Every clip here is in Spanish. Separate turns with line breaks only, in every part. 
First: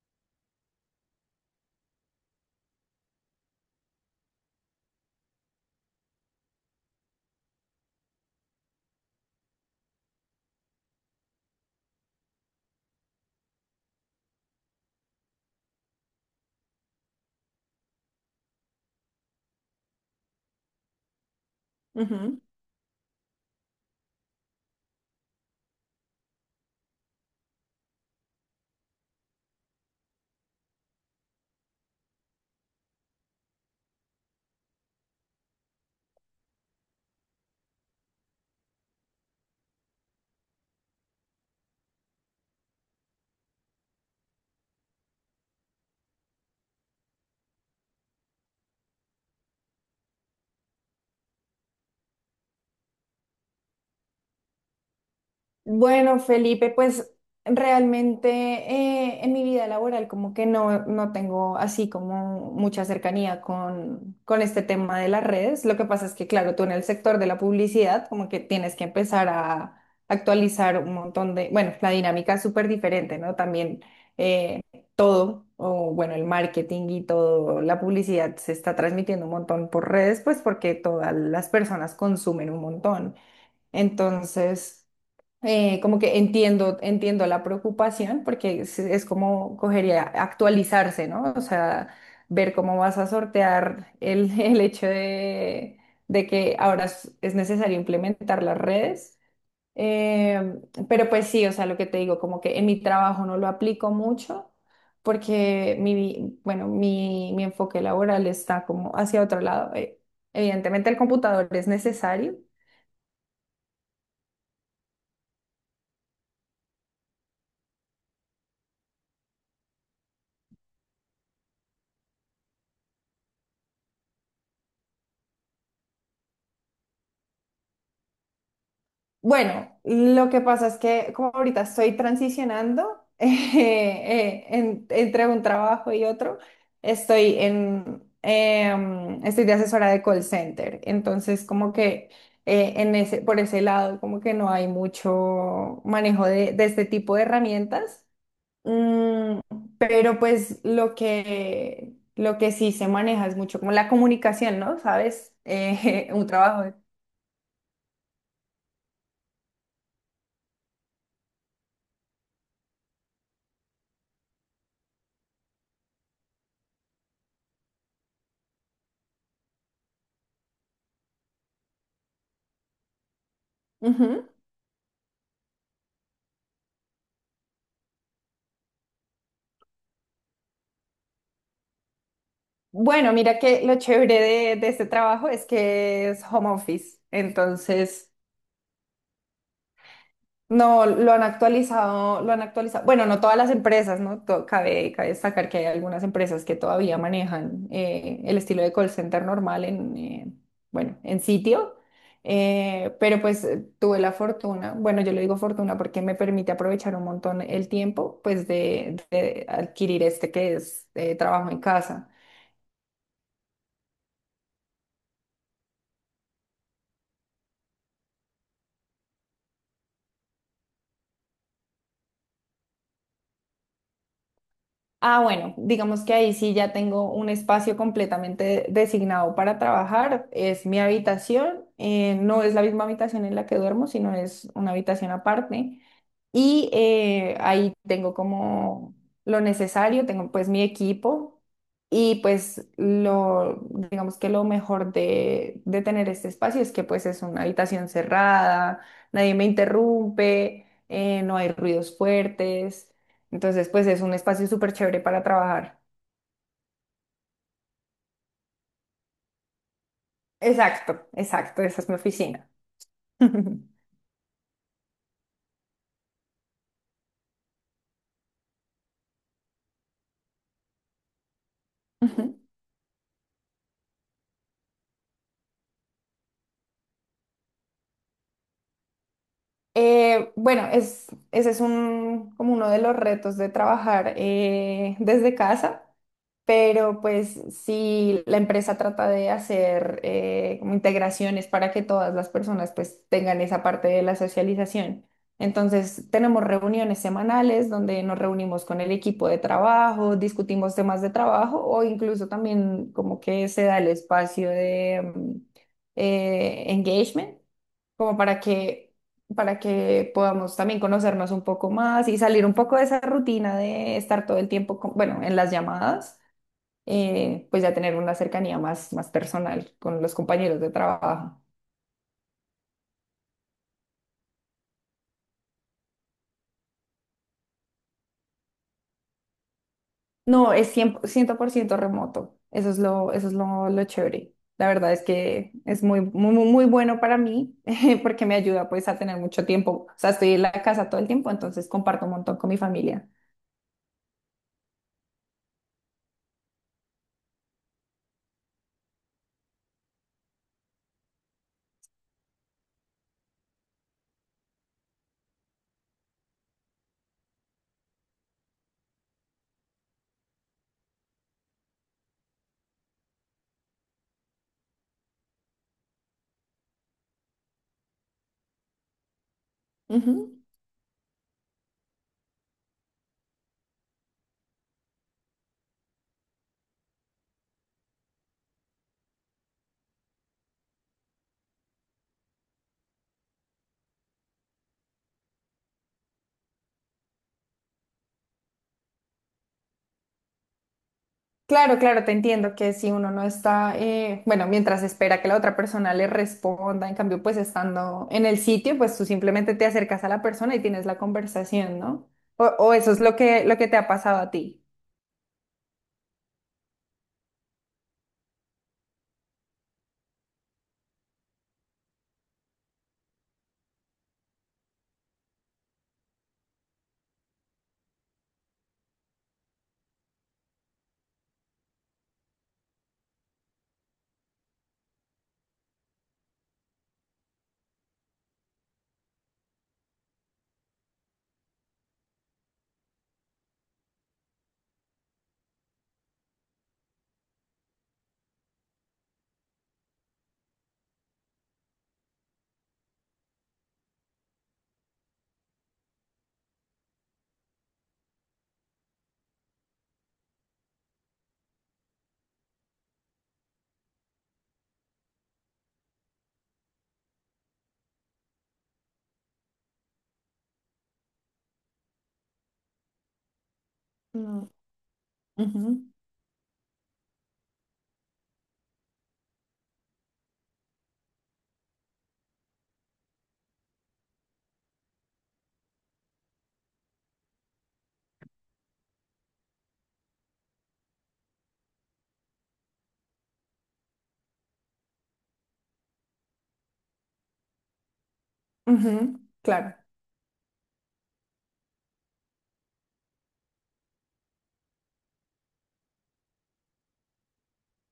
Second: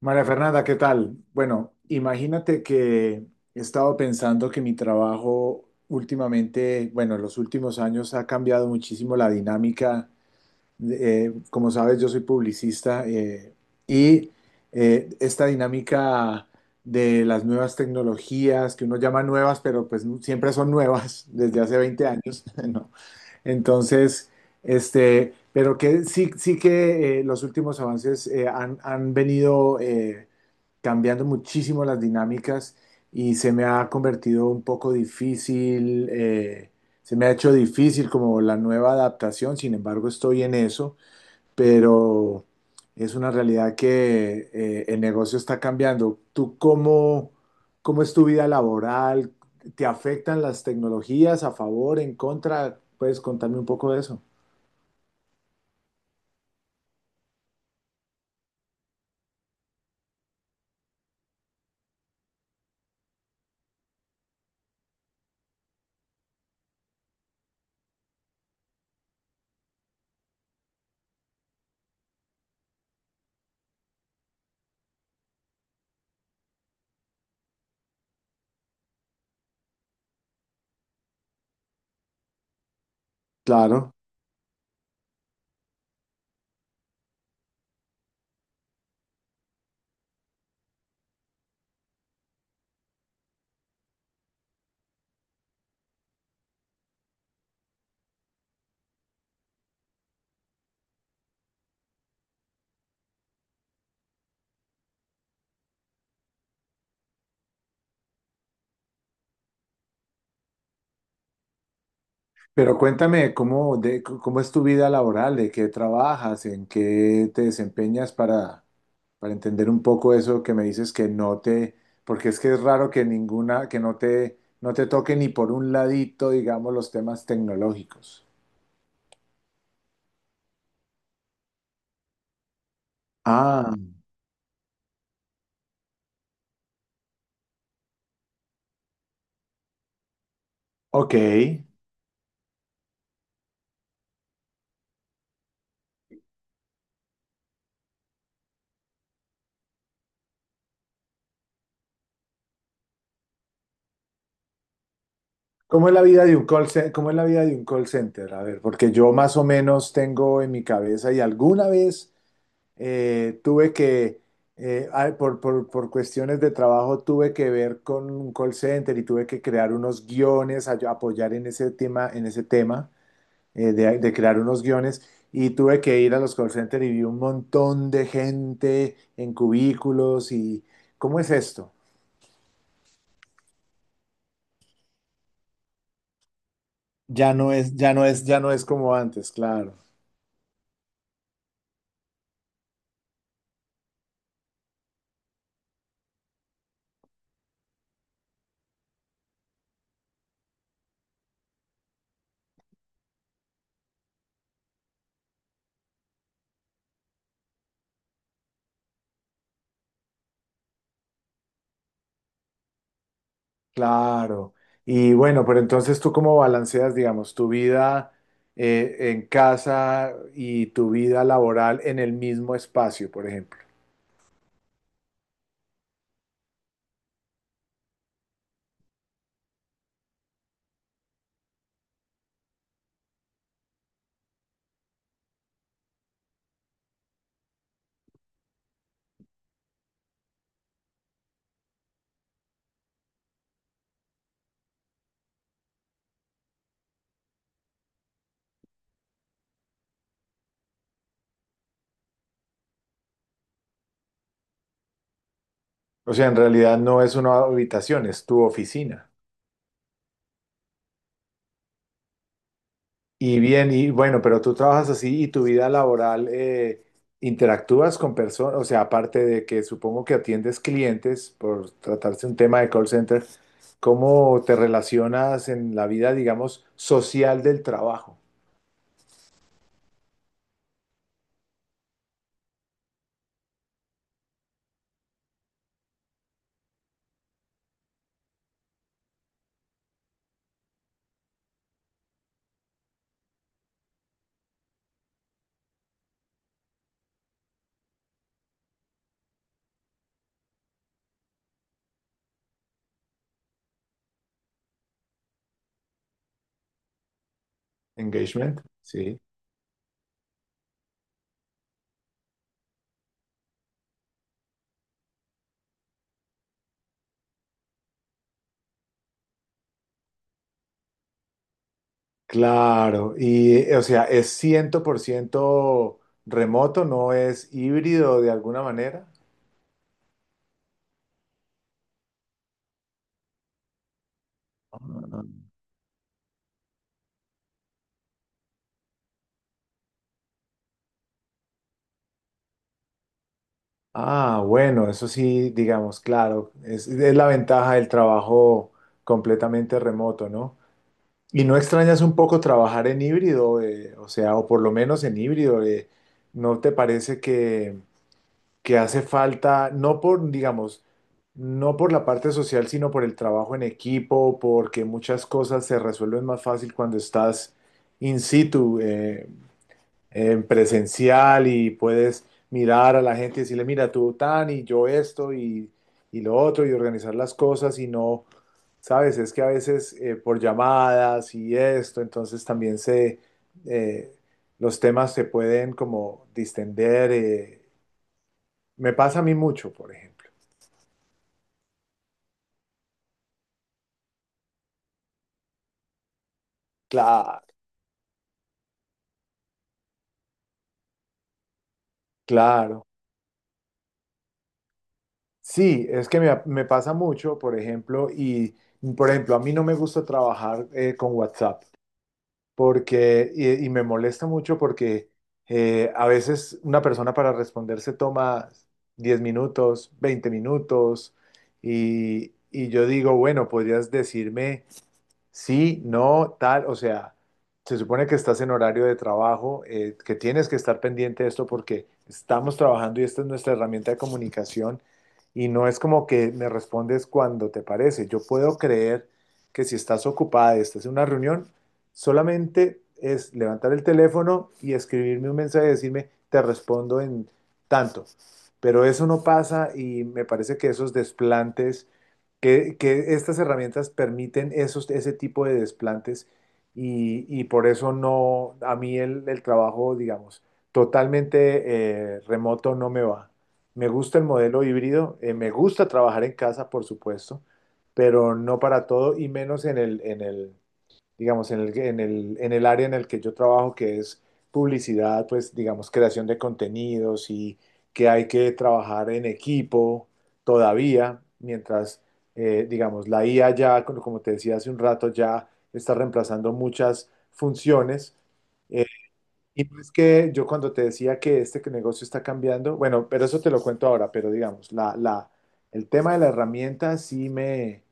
María Fernanda, ¿qué tal? Bueno, imagínate que he estado pensando que mi trabajo últimamente, bueno, en los últimos años ha cambiado muchísimo la dinámica. Como sabes, yo soy publicista y esta dinámica de las nuevas tecnologías, que uno llama nuevas, pero pues siempre son nuevas desde hace veinte
Ujú.
años, ¿no? Entonces... Este, pero que sí que los últimos avances han venido cambiando muchísimo las dinámicas y se me ha convertido un poco difícil, se me ha hecho difícil como la nueva adaptación, sin embargo estoy en eso, pero es una realidad que el negocio está cambiando. ¿Tú cómo, cómo es tu vida laboral? ¿Te afectan las tecnologías a favor, en contra? ¿Puedes contarme un poco de eso?
Bueno, Felipe, pues realmente en mi vida laboral como que no, no tengo así como mucha cercanía con este tema de las redes. Lo que pasa es que, claro, tú en el sector de la publicidad como que tienes que empezar a actualizar un montón de, bueno, la dinámica es súper diferente, ¿no? También eh, todo, o bueno, el marketing y todo, la publicidad se está transmitiendo un montón por redes, pues porque todas las personas consumen un montón.
Claro.
Entonces, como que entiendo la preocupación porque es como cogería actualizarse, ¿no? O sea, ver cómo vas a sortear el, el hecho de que ahora es necesario implementar las redes. Eh, pero pues sí, o sea, lo que te digo, como que en mi trabajo no lo aplico mucho porque mi, bueno, mi enfoque laboral está como hacia otro lado. Evidentemente el computador es necesario.
Pero cuéntame cómo, de, cómo es tu vida laboral, de qué trabajas, en qué te desempeñas para entender un poco eso que me dices que no te, porque es que es raro que ninguna, que no te, no te toque ni por un ladito, digamos, los temas tecnológicos.
Bueno, lo que pasa es que como ahorita estoy transicionando
Ah,
entre un trabajo y otro, estoy de asesora de call center,
ok.
entonces como que por ese lado como que no hay mucho manejo de este tipo de herramientas. Mm, pero pues lo que sí se maneja es mucho como la comunicación, ¿no? ¿Sabes?
¿Cómo es la vida
Un
de un
trabajo.
cómo es la vida de un call center? A ver, porque yo más o menos tengo en mi cabeza y alguna vez eh, tuve que, por cuestiones de trabajo, tuve que ver con un call center y tuve que crear unos guiones, apoyar en ese tema de
Ujú.
crear unos guiones. Y tuve que ir a los call centers y vi un montón de gente en cubículos y ¿cómo es esto?
Bueno, mira que lo chévere de este trabajo es que es home office, entonces
Ya no es como antes, claro.
no lo han actualizado, lo han actualizado. Bueno, no todas las empresas, ¿no? Cabe destacar que hay algunas empresas que todavía manejan el estilo de call center normal bueno, en sitio. Pero pues tuve la fortuna, bueno, yo le digo fortuna porque me permite aprovechar un montón el tiempo, pues de adquirir este que es trabajo en casa.
Claro. Y bueno, pero entonces tú cómo balanceas, digamos, tu vida en casa y tu vida laboral en el mismo espacio, por ejemplo.
Ah, bueno, digamos que ahí sí ya tengo un espacio completamente designado para trabajar. Es mi habitación, no es la misma habitación en la que duermo, sino es una habitación aparte. Y ahí tengo como lo necesario, tengo pues mi equipo y pues digamos que lo mejor de tener este espacio es que pues es una habitación cerrada, nadie me interrumpe, no hay ruidos fuertes, entonces pues es un espacio súper chévere para trabajar.
O sea, en realidad no es una habitación, es tu oficina.
Exacto, exacto, esa es mi oficina.
Y bien, y bueno, pero tú trabajas así y tu vida laboral interactúas con personas, o sea, aparte de que supongo que atiendes clientes por tratarse un
Ujú.
tema de call center, ¿cómo te relacionas en la vida, digamos, social del trabajo?
Bueno, es, ese es un, como uno de los retos de trabajar desde casa, pero pues sí, la empresa trata de hacer como integraciones para que todas las personas pues tengan esa parte de la socialización. Entonces, tenemos reuniones semanales donde nos reunimos con el equipo de trabajo, discutimos temas de trabajo o incluso también como que se da el espacio de engagement como para
Engagement,
que,
sí.
para que podamos también conocernos un poco más y salir un poco de esa rutina de estar todo el tiempo, bueno, en las llamadas, pues ya tener una cercanía más, más personal con los compañeros de trabajo.
Claro, y o sea, es 100% remoto, no es híbrido de alguna manera.
No, es cien por ciento remoto. Eso es lo chévere. La verdad es que es muy, muy, muy muy bueno para mí porque me ayuda pues a tener mucho tiempo. O sea, estoy en la casa todo el tiempo, entonces comparto un montón con mi familia.
Ah, bueno, eso sí, digamos, claro, es la ventaja del trabajo completamente remoto, ¿no? ¿Y no extrañas un poco trabajar en híbrido, o sea, o por lo menos en híbrido, ¿no te parece que hace falta, no por, digamos, no por la parte social, sino por el trabajo en equipo, porque muchas cosas se resuelven más fácil cuando estás in situ,
Ujú.
en presencial y puedes mirar a la gente y decirle, mira, tú tan y yo esto y lo otro y organizar las cosas y no, sabes, es que a veces por llamadas y esto, entonces también se, eh, los temas se pueden como distender. Me pasa a mí mucho, por ejemplo.
Claro, claro, te entiendo que si uno no está, bueno, mientras espera que la otra persona le responda, en cambio, pues
Claro,
estando en el sitio, pues tú simplemente te acercas a la persona y tienes la conversación, ¿no? O
claro.
eso es lo que te ha pasado a ti.
Sí, es que me pasa mucho, por ejemplo, y por ejemplo, a mí no me gusta trabajar con WhatsApp porque, y me molesta mucho porque a veces una persona para responder se toma 10 minutos, 20 minutos, y yo digo, bueno, podrías decirme sí, no, tal, o sea, se supone que estás en horario de trabajo, que tienes que estar pendiente de esto porque estamos trabajando y esta es nuestra herramienta de comunicación y no es como que me respondes cuando te parece. Yo puedo creer que si estás ocupada y estás en una reunión, solamente es levantar el teléfono y escribirme un mensaje y decirme, te respondo en tanto. Pero eso no pasa y me parece que esos desplantes que estas herramientas permiten esos, ese tipo de desplantes y por eso no, a mí el trabajo, digamos, totalmente remoto no me va. Me gusta el
Mm,
modelo híbrido, me gusta
ujú,
trabajar en casa, por supuesto, pero no para todo y menos digamos, en el área en el que yo trabajo, que es publicidad, pues, digamos, creación de contenidos y que hay que trabajar en equipo todavía, mientras, digamos, la IA ya, como como te decía hace un rato, ya está reemplazando muchas funciones. Eh,
ujú,
y
claro,
no es que yo cuando te decía que este que negocio está cambiando, bueno, pero eso te lo cuento ahora, pero digamos, el tema de la herramienta sí me,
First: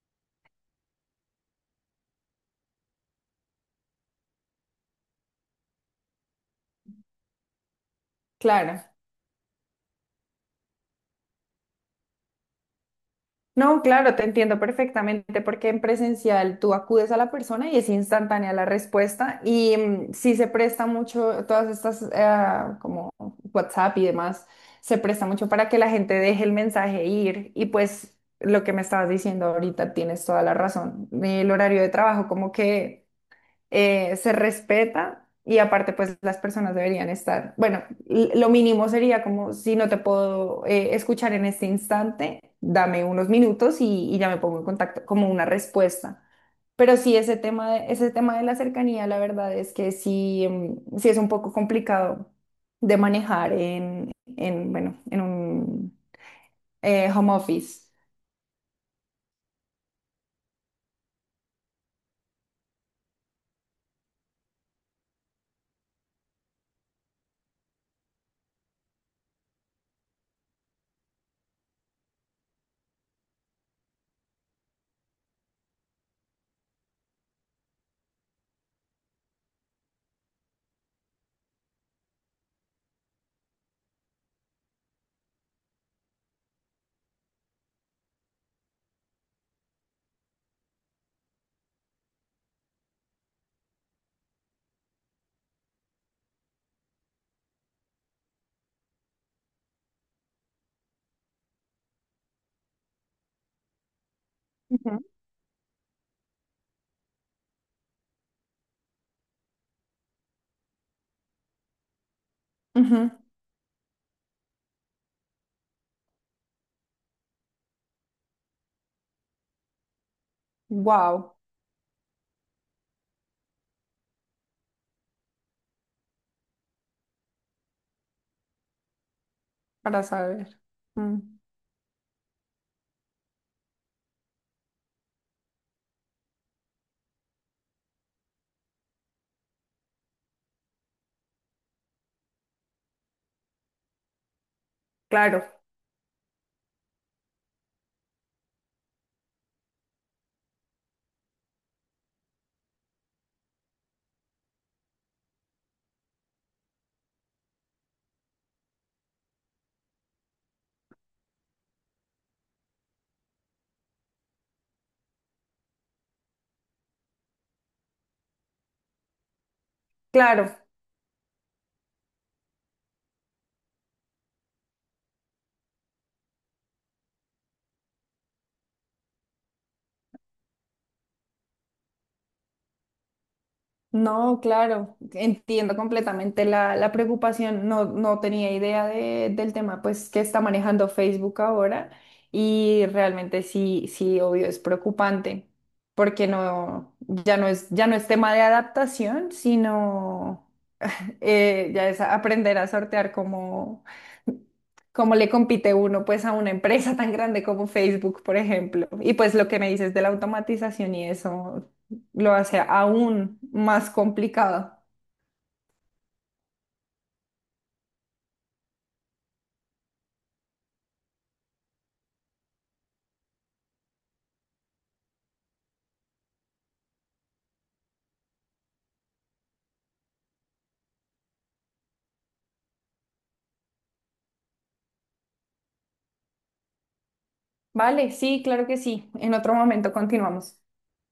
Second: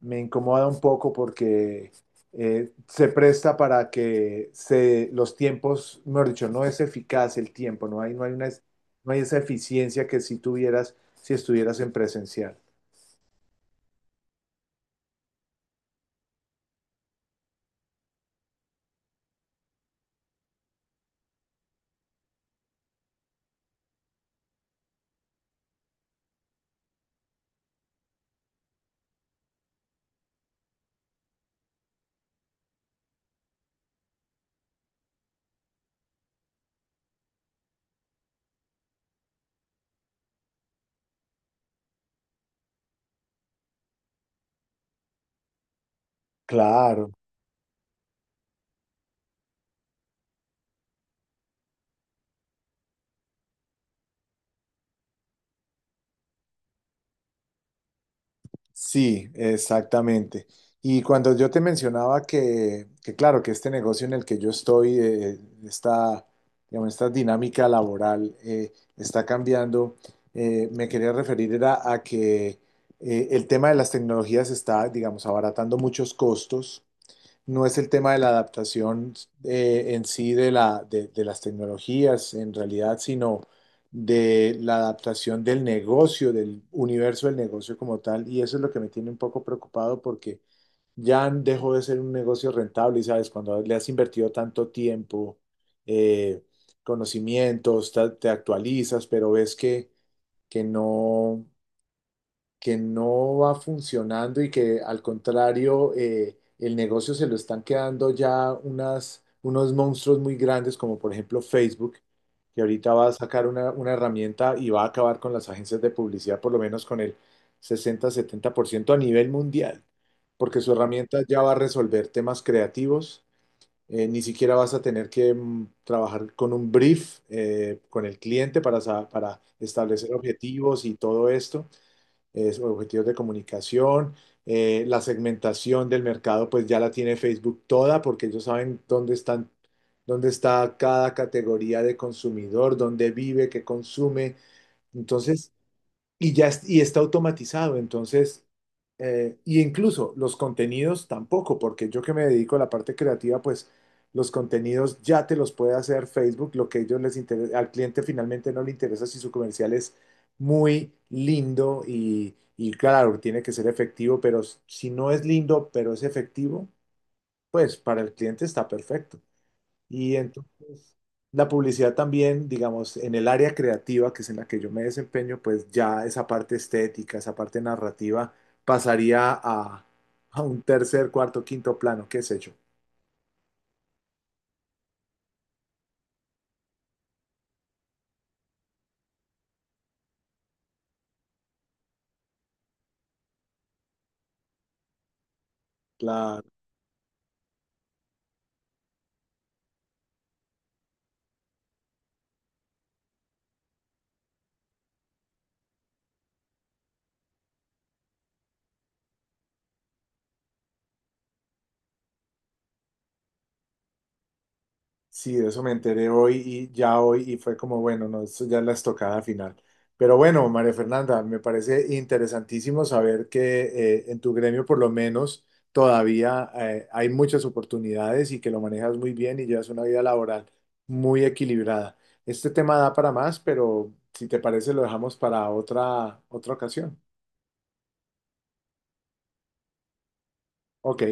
me incomoda un poco porque se presta para que se, los tiempos, mejor dicho, no es eficaz el tiempo, una,
claro.
no hay esa eficiencia que si tuvieras, si estuvieras en presencial.
No, claro, te entiendo perfectamente porque en presencial tú acudes a la persona y es instantánea la respuesta y sí se presta mucho, todas estas como WhatsApp y demás, se presta mucho para que la gente deje el mensaje ir y pues lo que me estabas diciendo ahorita tienes toda la razón. El horario de trabajo como que se respeta y aparte pues las personas deberían estar, bueno, lo mínimo sería como si no te puedo escuchar en este instante, dame unos minutos y ya me pongo en contacto como una respuesta. Pero
Claro.
sí, ese tema de la cercanía, la verdad es que sí, sí es un poco complicado de manejar en bueno, en un home office.
Sí, exactamente. Y cuando yo te mencionaba que claro, que este negocio en el que yo estoy, esta, digamos, esta dinámica laboral está cambiando, me quería referir era a que el tema de las tecnologías está, digamos, abaratando muchos costos. No es el tema de la adaptación en sí de la, de las tecnologías, en realidad, sino de la adaptación del negocio, del universo del negocio como tal. Y eso es lo que me tiene un poco preocupado porque ya dejó de ser un negocio rentable, y sabes, cuando le has invertido tanto tiempo, eh, conocimientos, actualizas, pero ves que, que no que no va funcionando y que al contrario el negocio se lo están quedando ya unas, unos monstruos muy grandes como por ejemplo Facebook, que ahorita va
Ujú.
a sacar una herramienta y va a acabar con las agencias de publicidad por lo menos con el 60-70% a nivel mundial, porque su herramienta
Wow,
ya va a resolver temas creativos. Ni siquiera vas a tener que mm, trabajar con un brief con el cliente para, para
para
establecer
saber.
objetivos y todo
Mm,
esto es objetivos de comunicación. La segmentación del mercado, pues ya la tiene Facebook toda, porque ellos saben dónde están, dónde está cada categoría de consumidor, dónde vive, qué consume.
claro,
Entonces, y está automatizado, entonces, y incluso los contenidos tampoco, porque yo que me dedico a la parte creativa, pues los contenidos ya te los puede hacer Facebook, lo que a ellos les interesa, al cliente finalmente no le interesa si su comercial es muy lindo y claro, tiene que ser efectivo, pero si no es lindo, pero es efectivo, pues para el cliente está perfecto. Y
claro.
entonces la publicidad también, digamos, en el área creativa, que es en la que yo me desempeño, pues ya esa parte estética, esa parte narrativa pasaría a un tercer, cuarto, quinto plano, qué sé yo.
No, claro, entiendo completamente la preocupación. No, no tenía idea del tema pues que está manejando Facebook ahora y realmente sí, sí, obvio, es preocupante porque no, ya no es, tema de adaptación, sino ya es aprender a sortear cómo le compite uno pues a una empresa tan grande como Facebook, por ejemplo. Y pues lo que me dices de la automatización y eso lo hace aún más complicado.
Sí, de eso me enteré hoy y ya hoy y fue como, bueno, no, esto ya es la estocada final. Pero bueno, María Fernanda, me parece interesantísimo saber que en tu gremio por lo menos todavía hay muchas oportunidades y que lo manejas muy bien y llevas una vida laboral muy equilibrada. Este tema da para más, pero si te parece lo dejamos para otra, otra ocasión.
Vale, sí, claro que sí. En otro momento continuamos.
Ok,